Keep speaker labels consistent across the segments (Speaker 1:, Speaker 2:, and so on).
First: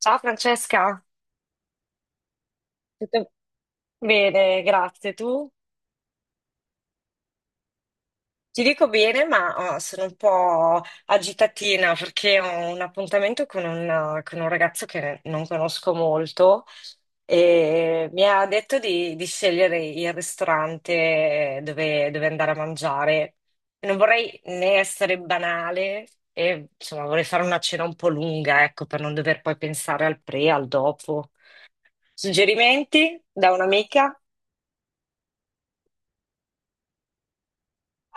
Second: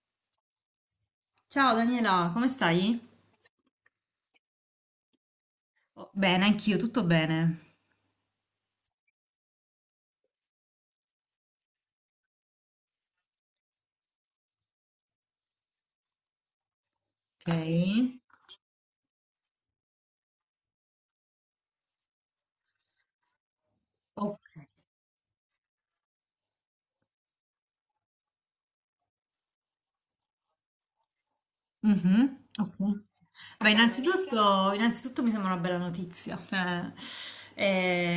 Speaker 1: Ciao Francesca,
Speaker 2: Ciao Daniela, come stai?
Speaker 1: tutto bene, grazie. Tu?
Speaker 2: Oh, bene, anch'io, tutto bene.
Speaker 1: Ti dico bene, ma sono un po' agitatina perché ho un appuntamento con un ragazzo che non conosco molto
Speaker 2: Ok.
Speaker 1: e mi ha detto di scegliere il ristorante dove andare a mangiare. Non vorrei
Speaker 2: Ok.
Speaker 1: né essere banale e insomma vorrei fare una cena un po' lunga, ecco, per non dover poi pensare al pre, al dopo.
Speaker 2: Mhm, ok.
Speaker 1: Suggerimenti da
Speaker 2: Beh,
Speaker 1: un'amica?
Speaker 2: innanzitutto, mi sembra una bella notizia.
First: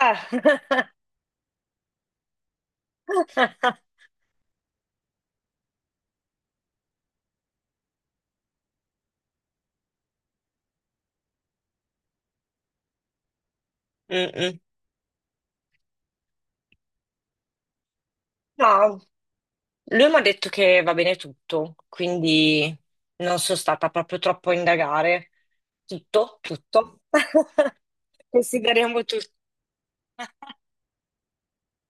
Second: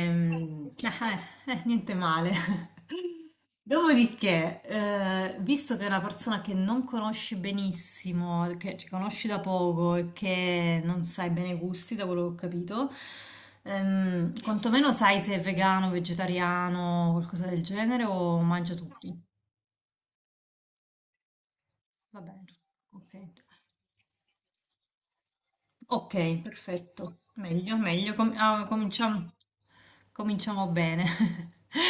Speaker 1: Eh.
Speaker 2: eh, Niente male. Dopodiché, visto che è una persona che non conosci benissimo, che ci conosci da poco e che non sai bene i gusti, da quello che ho capito,
Speaker 1: Mm-mm.
Speaker 2: quantomeno sai se è vegano, vegetariano, qualcosa del genere o mangia
Speaker 1: No,
Speaker 2: tutti.
Speaker 1: lui mi ha detto che va bene tutto,
Speaker 2: Va bene,
Speaker 1: quindi
Speaker 2: ok.
Speaker 1: non sono stata proprio troppo a indagare.
Speaker 2: Ok,
Speaker 1: Tutto, tutto.
Speaker 2: perfetto. Meglio, meglio.
Speaker 1: Consideriamo tutto.
Speaker 2: Cominciamo, bene.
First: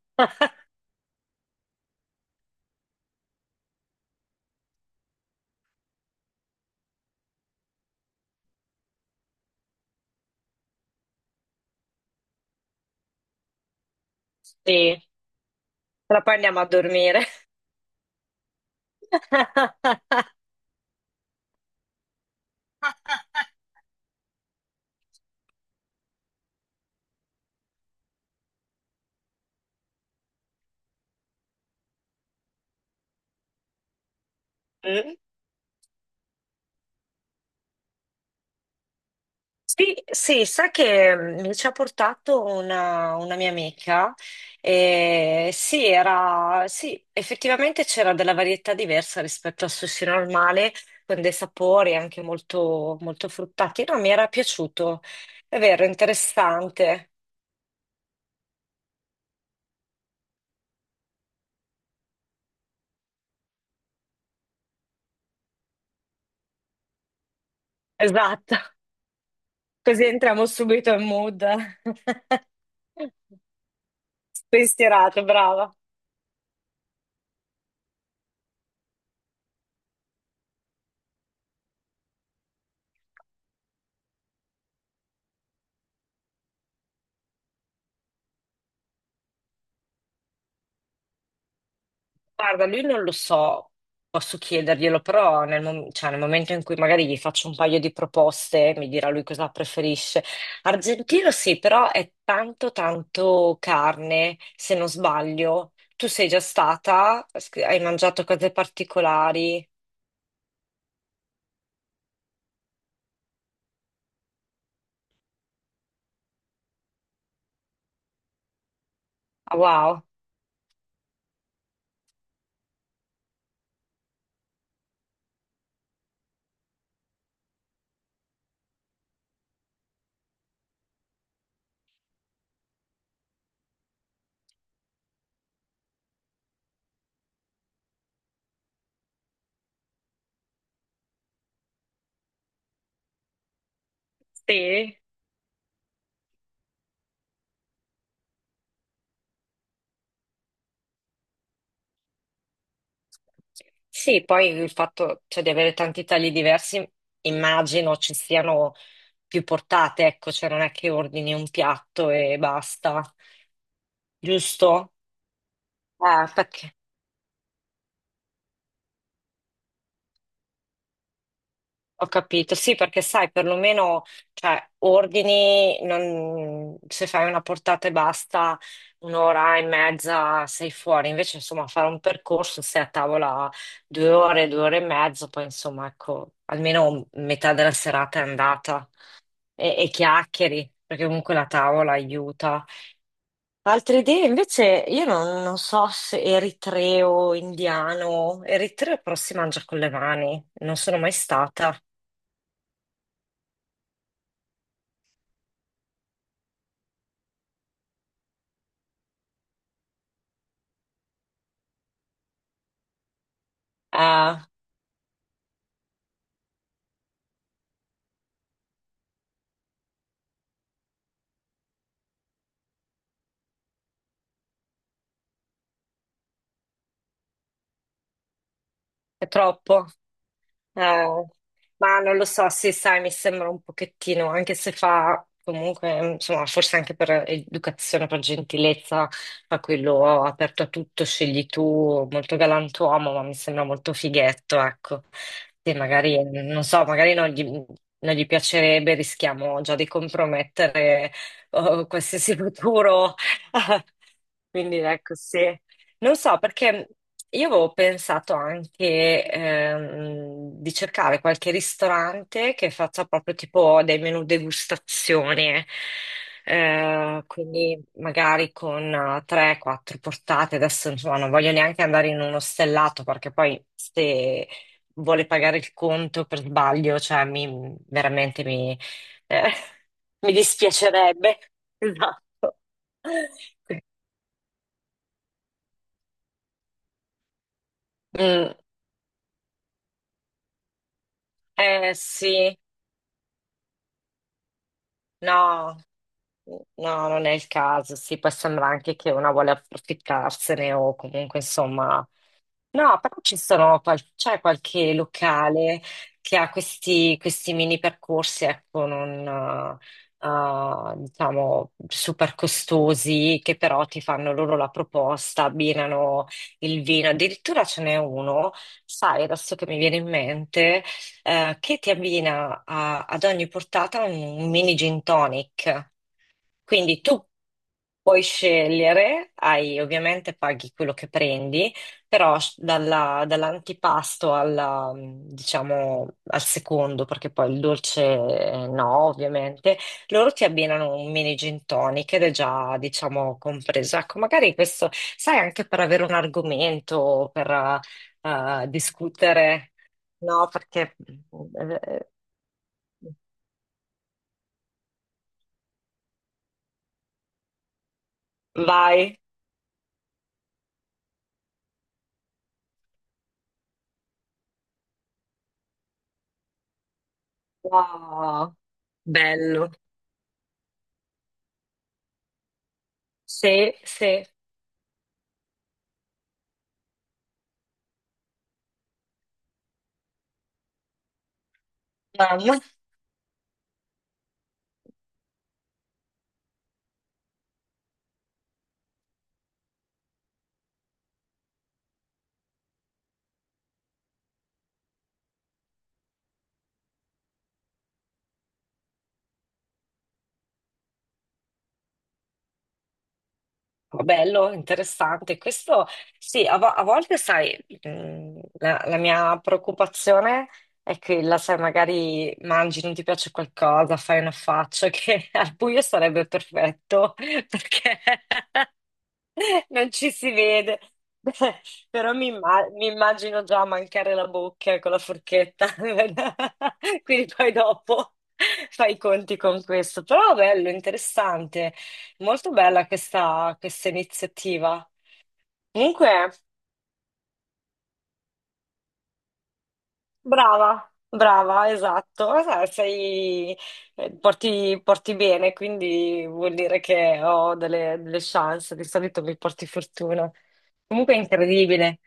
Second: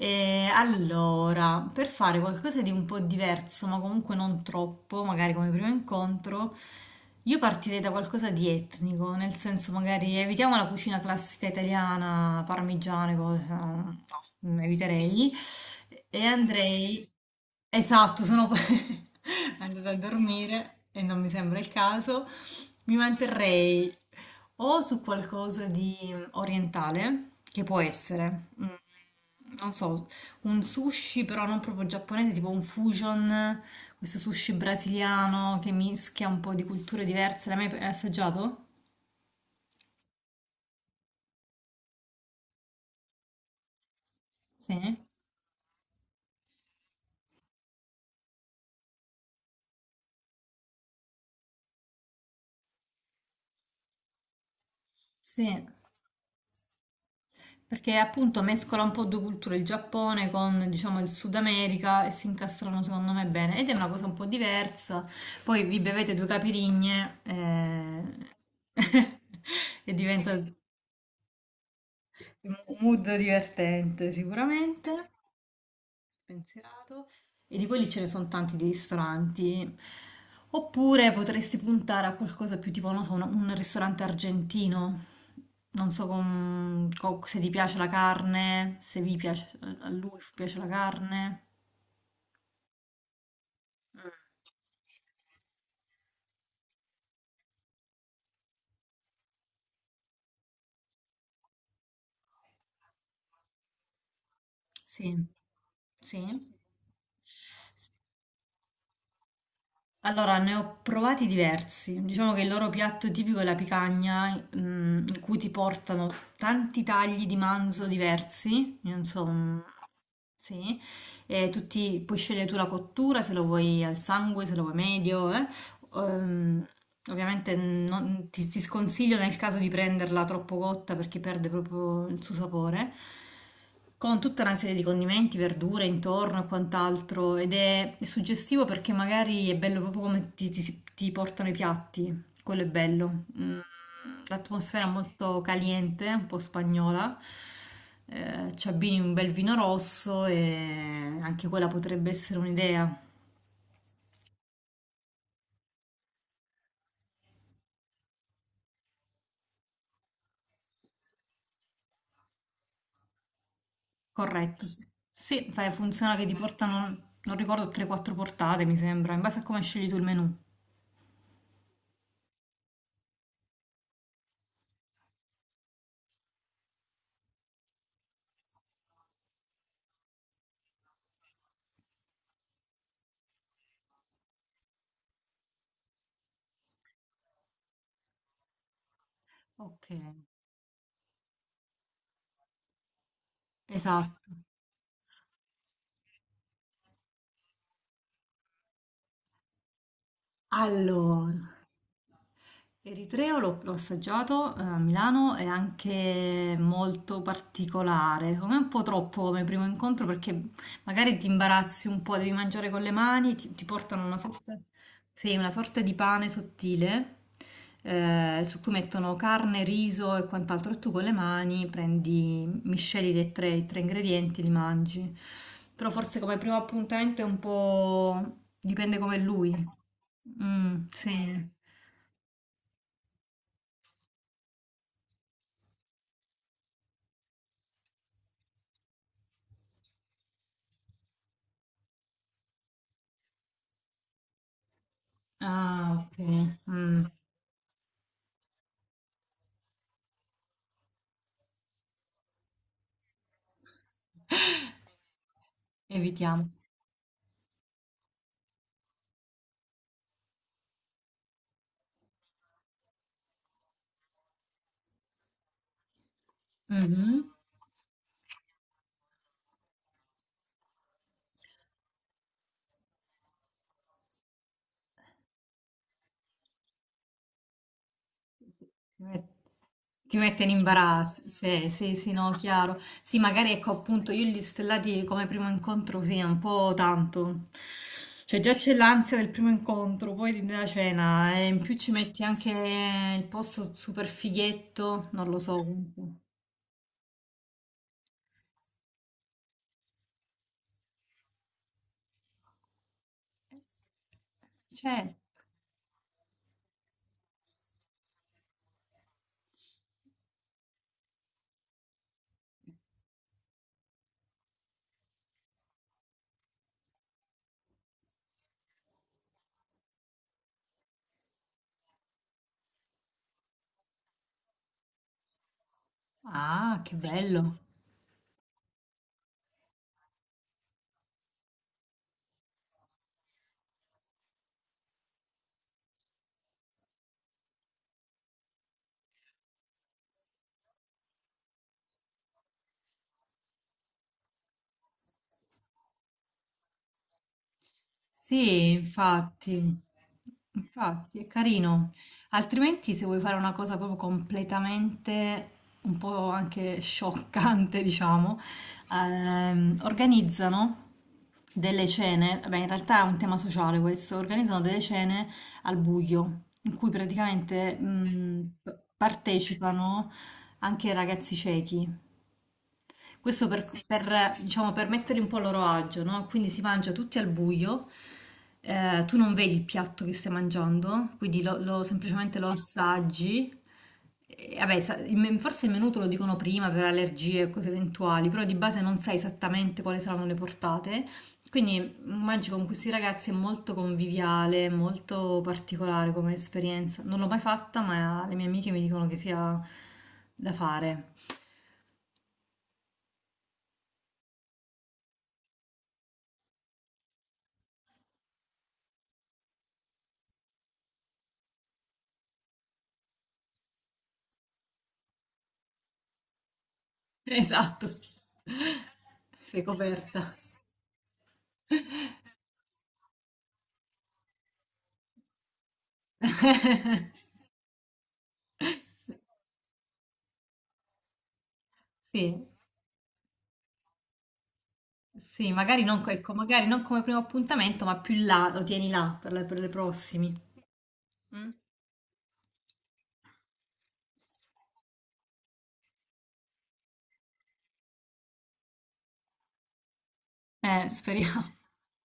Speaker 2: E allora, per fare qualcosa di un po' diverso, ma comunque non troppo, magari come primo incontro, io partirei da qualcosa di etnico, nel senso magari evitiamo la cucina classica italiana, parmigiane, cose, no,
Speaker 1: Sì,
Speaker 2: eviterei,
Speaker 1: però
Speaker 2: e
Speaker 1: poi andiamo a
Speaker 2: andrei...
Speaker 1: dormire.
Speaker 2: Esatto, sono poi andata a dormire e non mi sembra il caso. Mi manterrei o su qualcosa di orientale, che può essere, non so, un sushi però non proprio giapponese, tipo un fusion, questo sushi brasiliano che mischia un po' di culture diverse. L'hai mai assaggiato?
Speaker 1: Sì, sì, sai che mi ci ha portato una mia amica.
Speaker 2: Sì.
Speaker 1: E sì, era, sì, effettivamente c'era della varietà diversa rispetto al sushi normale, con dei sapori anche molto, molto fruttati. No, mi era piaciuto.
Speaker 2: Sì.
Speaker 1: È vero, interessante.
Speaker 2: Perché appunto mescola un po' due culture, il Giappone con diciamo il Sud America e si incastrano secondo me bene ed è una cosa un po' diversa. Poi vi bevete due capirigne
Speaker 1: Esatto.
Speaker 2: e
Speaker 1: Così
Speaker 2: diventa
Speaker 1: entriamo
Speaker 2: un
Speaker 1: subito in mood.
Speaker 2: mood divertente sicuramente
Speaker 1: Spensierato, brava.
Speaker 2: pensierato e di quelli ce ne sono tanti di ristoranti. Oppure potresti puntare a qualcosa più tipo, non so, un ristorante argentino. Non so se ti piace la carne, se vi piace, a lui piace la carne.
Speaker 1: Guarda, lui non lo so,
Speaker 2: Mm.
Speaker 1: posso chiederglielo, però cioè, nel momento in cui magari gli faccio un paio di proposte, mi dirà lui cosa preferisce. Argentino sì, però è tanto tanto carne, se non
Speaker 2: Sì,
Speaker 1: sbaglio. Tu
Speaker 2: sì.
Speaker 1: sei già stata? Hai mangiato cose particolari?
Speaker 2: Allora, ne ho provati diversi. Diciamo che il loro piatto tipico è la picagna, in cui ti portano tanti tagli di manzo diversi. Io non so,
Speaker 1: Ah,
Speaker 2: mm,
Speaker 1: wow.
Speaker 2: sì, e tutti puoi scegliere tu la cottura, se lo vuoi al sangue, se lo vuoi medio, eh. Ehm, ovviamente ti sconsiglio nel caso di prenderla troppo cotta perché perde proprio il suo sapore, con tutta una serie di condimenti, verdure intorno e quant'altro, ed è suggestivo perché magari è bello proprio come ti portano i piatti, quello è bello. Mm, l'atmosfera è
Speaker 1: Sì.
Speaker 2: molto caliente, un po' spagnola. Ci abbini un bel vino rosso e anche quella potrebbe essere un'idea.
Speaker 1: Sì, poi il fatto, cioè, di avere tanti tagli diversi, immagino ci siano più portate, ecco, cioè non è che ordini un piatto e basta,
Speaker 2: Corretto. Sì.
Speaker 1: giusto?
Speaker 2: Sì, funziona che ti
Speaker 1: Perché
Speaker 2: portano, non ricordo, 3-4 portate, mi sembra, in base a come scegli tu il menù.
Speaker 1: ho capito, sì, perché sai, perlomeno, cioè, ordini, non- se fai una portata e basta, un'ora e mezza sei fuori, invece, insomma, fare un percorso, sei a tavola 2 ore, 2 ore e mezzo, poi, insomma, ecco, almeno metà della serata è andata e
Speaker 2: Ok,
Speaker 1: chiacchieri, perché comunque la tavola aiuta. Altre idee,
Speaker 2: esatto.
Speaker 1: invece, io non so se eritreo, indiano, eritreo però si mangia con le mani, non sono mai
Speaker 2: Allora,
Speaker 1: stata.
Speaker 2: l'eritreo l'ho assaggiato a Milano, è anche molto particolare, secondo me è un po' troppo come primo incontro perché magari ti imbarazzi un po', devi mangiare con le mani, ti portano una
Speaker 1: Ah,
Speaker 2: sorta... Sì, una sorta di pane sottile su cui mettono carne, riso e quant'altro. E tu con le mani prendi, misceli i tre ingredienti e li mangi. Però forse come primo appuntamento è un po'... dipende come è
Speaker 1: è
Speaker 2: lui.
Speaker 1: troppo.
Speaker 2: Mm,
Speaker 1: Eh,
Speaker 2: sì.
Speaker 1: ma non lo so, sì, sai, mi sembra un pochettino, anche se fa comunque, insomma, forse anche per educazione, per gentilezza, fa quello aperto a tutto, scegli tu, molto galantuomo, ma mi sembra molto fighetto, ecco. Sì,
Speaker 2: Ah, ok.
Speaker 1: magari, non so,
Speaker 2: Mm.
Speaker 1: magari non gli piacerebbe, rischiamo già di compromettere, oh, qualsiasi futuro. Quindi ecco, sì. Non so,
Speaker 2: Evitiamo.
Speaker 1: perché io avevo pensato anche di cercare qualche ristorante che faccia proprio tipo dei menù degustazione,
Speaker 2: Mhm.
Speaker 1: quindi magari con 3-4 portate. Adesso insomma non voglio neanche andare in uno stellato perché poi se vuole pagare il conto per sbaglio, cioè mi, veramente mi,
Speaker 2: Ti met-
Speaker 1: eh,
Speaker 2: ti
Speaker 1: mi
Speaker 2: mette in imbarazzo,
Speaker 1: dispiacerebbe.
Speaker 2: sì, sì, sì, no,
Speaker 1: Esatto.
Speaker 2: chiaro. Sì, magari ecco appunto io gli stellati come primo incontro, sì, è un po' tanto. Cioè
Speaker 1: Mm,
Speaker 2: già c'è l'ansia del primo incontro, poi della cena, e in più ci
Speaker 1: eh
Speaker 2: metti anche
Speaker 1: sì,
Speaker 2: il posto super fighetto, non lo so,
Speaker 1: No,
Speaker 2: comunque.
Speaker 1: no, non è il caso. Sì, può sembrare anche che una vuole approfittarsene o comunque insomma. No, però ci sono qual- c'è qualche
Speaker 2: Cioè,
Speaker 1: locale che ha questi mini percorsi, ecco, non diciamo super costosi, che però ti fanno loro la proposta, abbinano il vino. Addirittura ce n'è uno, sai, adesso che mi viene in mente, che ti abbina ad ogni portata un mini gin tonic.
Speaker 2: ah, che
Speaker 1: Quindi tu
Speaker 2: bello.
Speaker 1: puoi scegliere, ovviamente paghi quello che prendi, dalla- dall'antipasto alla, diciamo, al secondo, perché poi il dolce no, ovviamente, loro ti abbinano un mini gin tonic ed è già, diciamo, compreso. Ecco, magari questo, sai, anche per avere un argomento, per
Speaker 2: Sì,
Speaker 1: discutere,
Speaker 2: infatti,
Speaker 1: no?
Speaker 2: infatti è carino. Altrimenti, se vuoi fare una cosa proprio completamente un po' anche scioccante, diciamo,
Speaker 1: Vai.
Speaker 2: organizzano delle cene. Beh, in realtà è un tema sociale questo. Organizzano delle cene al buio, in cui praticamente
Speaker 1: Wow, bello.
Speaker 2: partecipano anche ragazzi ciechi. Questo
Speaker 1: Sì, sì,
Speaker 2: per, diciamo, per metterli un po' a loro agio, no? Quindi si mangia tutti al buio, tu non vedi il piatto che stai mangiando, quindi
Speaker 1: ma
Speaker 2: semplicemente lo
Speaker 1: molto
Speaker 2: assaggi. E, vabbè, forse il menù te lo dicono prima per allergie e cose eventuali, però di base non sai esattamente quali saranno le portate. Quindi mangi con questi ragazzi, è molto conviviale, molto particolare come esperienza. Non l'ho mai fatta, ma le mie amiche mi dicono che sia da fare.
Speaker 1: bello, interessante. Questo sì, a volte sai, la mia preoccupazione è che la sai, magari mangi, non ti piace qualcosa, fai una faccia che al buio sarebbe perfetto,
Speaker 2: Esatto.
Speaker 1: perché
Speaker 2: Sei
Speaker 1: non ci
Speaker 2: coperta.
Speaker 1: si vede, però mi immagino già mancare la bocca con la forchetta, quindi poi dopo fai i conti con questo. Però bello, interessante,
Speaker 2: Sì,
Speaker 1: molto bella questa iniziativa.
Speaker 2: sì, magari non, co-
Speaker 1: Comunque,
Speaker 2: ecco, magari non come primo appuntamento, ma più là, lo tieni là per per le prossimi.
Speaker 1: brava,
Speaker 2: Mm?
Speaker 1: brava, esatto. Eh, sei, porti bene, quindi vuol dire che ho delle chance, di solito mi porti fortuna. Comunque è
Speaker 2: Speriamo.
Speaker 1: incredibile.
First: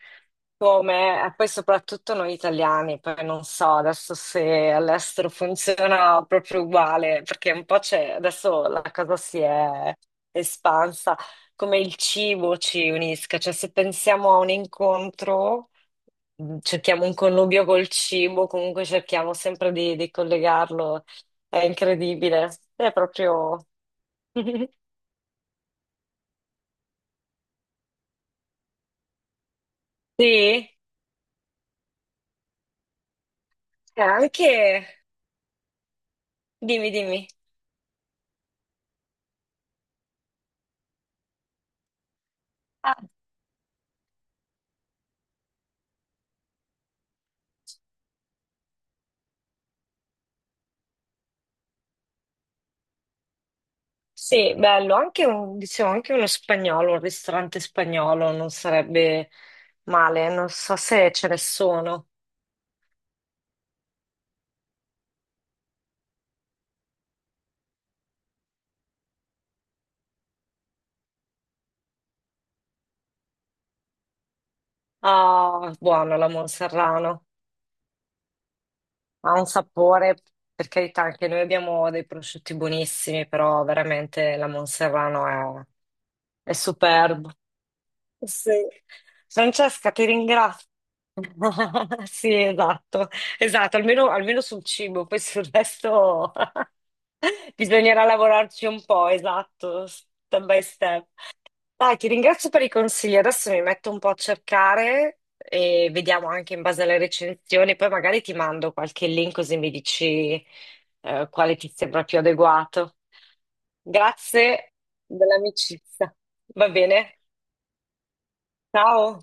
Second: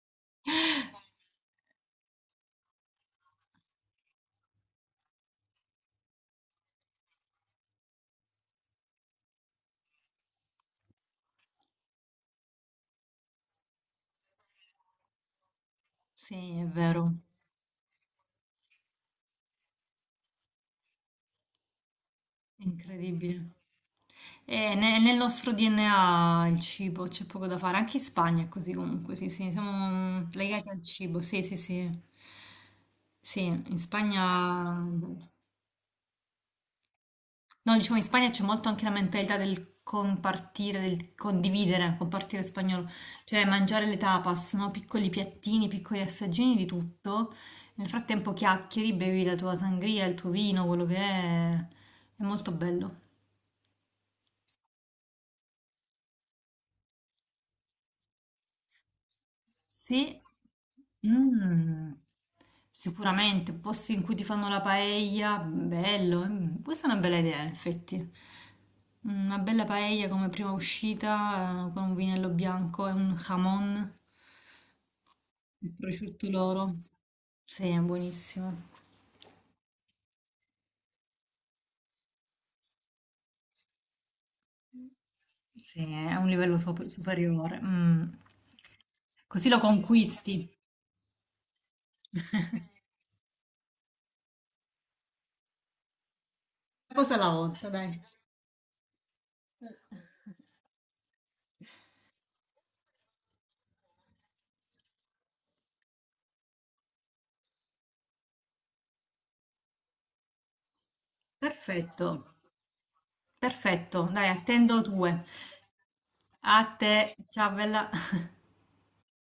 Speaker 1: Come, e poi soprattutto noi italiani, poi non so adesso se all'estero funziona proprio uguale, perché un po' c'è, adesso la cosa si è espansa, come il cibo ci unisca, cioè se pensiamo a un incontro,
Speaker 2: Sì, è
Speaker 1: cerchiamo
Speaker 2: vero,
Speaker 1: un connubio col cibo, comunque cerchiamo sempre di collegarlo, è incredibile, è
Speaker 2: incredibile.
Speaker 1: proprio...
Speaker 2: Nel nostro DNA il cibo c'è poco da fare, anche in Spagna è così comunque, sì, sì, siamo
Speaker 1: Sì,
Speaker 2: legati
Speaker 1: e
Speaker 2: al cibo, sì, sì, sì. Sì, in Spagna
Speaker 1: anche... Dimmi, dimmi.
Speaker 2: no, diciamo in Spagna c'è molto anche la mentalità del compartire, del condividere, compartire spagnolo, cioè mangiare le tapas, no? Piccoli piattini, piccoli assaggini di tutto. Nel frattempo chiacchieri, bevi la tua sangria, il tuo vino, quello che è. È molto bello.
Speaker 1: Sì, bello, anche un, diciamo, anche uno spagnolo, un ristorante spagnolo non sarebbe
Speaker 2: Sì,
Speaker 1: male, non so se ce ne
Speaker 2: mm.
Speaker 1: sono.
Speaker 2: Sicuramente, posti in cui ti fanno la paella, bello, mm. Questa è una bella idea, in effetti. Mm, una bella paella come prima uscita, con un vinello bianco e un jamon, il
Speaker 1: Ah, buono
Speaker 2: prosciutto
Speaker 1: la
Speaker 2: loro.
Speaker 1: Monserrano,
Speaker 2: Sì, è buonissimo.
Speaker 1: ha un sapore, per carità, anche noi abbiamo dei prosciutti buonissimi, però veramente la Monserrano
Speaker 2: Sì, è un
Speaker 1: è,
Speaker 2: livello
Speaker 1: superba.
Speaker 2: superiore. Mm.
Speaker 1: Sì.
Speaker 2: Così lo
Speaker 1: Francesca, ti
Speaker 2: conquisti.
Speaker 1: ringrazio. Sì, esatto, esatto, almeno, almeno sul cibo, poi sul resto
Speaker 2: Una cosa alla volta, dai.
Speaker 1: bisognerà lavorarci un po', esatto, step by step. Dai, ti ringrazio per i consigli, adesso mi metto un po' a cercare e vediamo anche in base alle recensioni, poi magari ti mando qualche link così mi dici quale ti sembra
Speaker 2: Perfetto.
Speaker 1: più adeguato.
Speaker 2: Perfetto, dai,
Speaker 1: Grazie
Speaker 2: attendo due.
Speaker 1: dell'amicizia,
Speaker 2: A
Speaker 1: va
Speaker 2: te,
Speaker 1: bene?
Speaker 2: ciao bella.
Speaker 1: Ciao.